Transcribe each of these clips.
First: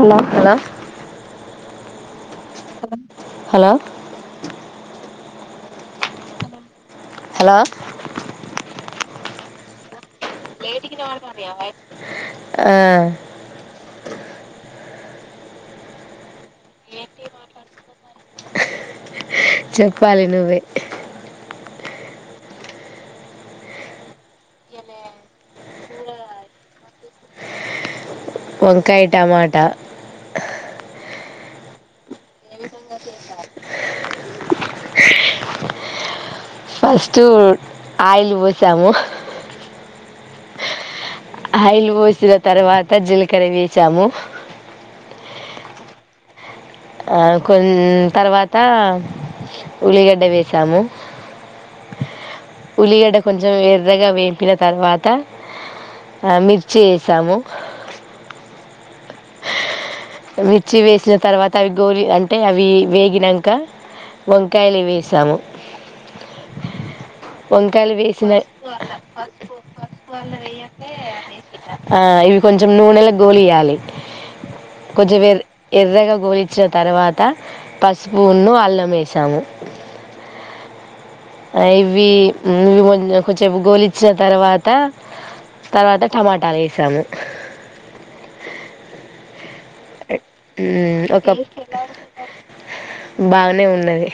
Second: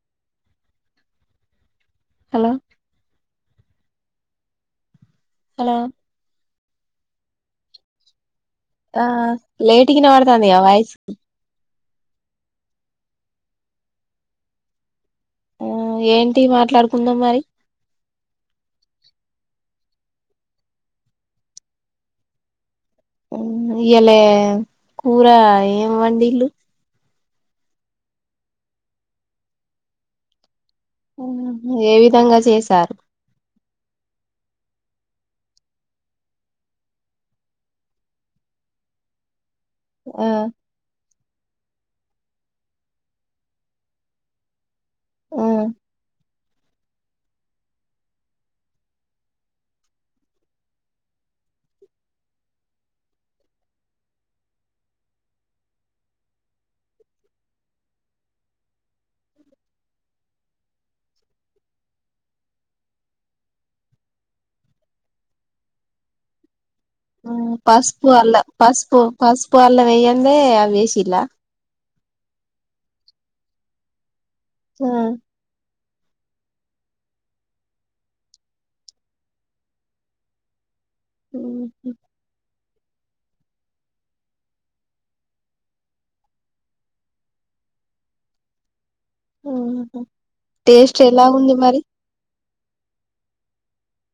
అలక hello అ hello hello hello ఆ light గా ఇనపడతా లేట్ గ వినబడ్తండిగా వాయిస్ ఆ ఆ ఏం మాట్లాడుకుందాం మరి పాలనువే ఇయాల కూర ఏం వండిండు వంకాయ టమాటా ఏ విధంగా చేశారు ఫస్ట్ ఆయిలు పోసాము ఆ అయిలు పోసిన తర్వాత జీలకర వేసాము ఆ కొ తర్వాత ఉల్లిగడ్డ వేసాము, ఉల్లిగడ్డ కొంచెం ఎర్రగా వేంపిన తర్వాత మిర్చి వేసాము మిర్చి వేసిన తర్వాత అవి గోలి అంటే అవి వేగినాక వంకాయలు వేసాము వంకాయలు పసుపు వేసిన అల్ల పసుపు పసుపు అల్లం వెయ్యందే అ వేసిలా ఆ ఇవి కొంచెం నూనెల గోలు ఇయాలి ఆ కొంచెంవే ఎర్రగా గోలిచ్చిన తర్వాత పసుపున్ను అల్లం వేసాము అ ఇవి ఇవి కొంచెపు గోలిచ్చిన తర్వాత తర్వాత టమాటాలు వేసాము ఉహు టేస్ట్ ఎలా ఉంది మరి బాగనే ఉన్నది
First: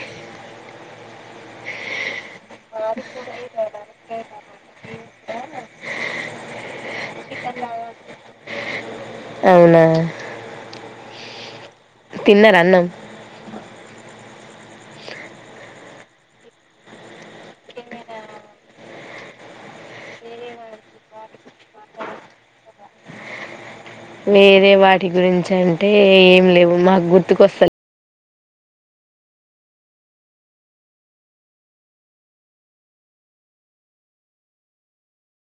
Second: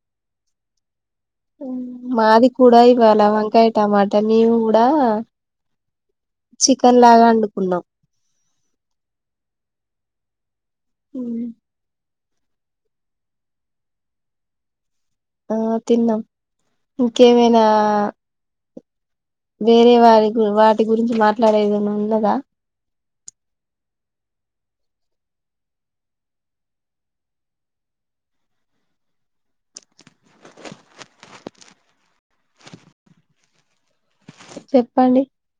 మాది కూడా ఇవాళ వంకాయ టమాట మేము కూడా, చికెన్ లాగా వండుకున్నాం. అవునా మ్ తిన్నర అన్నం ఆ తిన్నాం ఇంకేమైనా వేరే వారి గు వాటి గురించి మాట్లాడేదనా ఉన్నదా వేరే వాటి గురించి అంటే ఏం లేవు మాకు గుర్తుకు వస్తలే చెప్పండి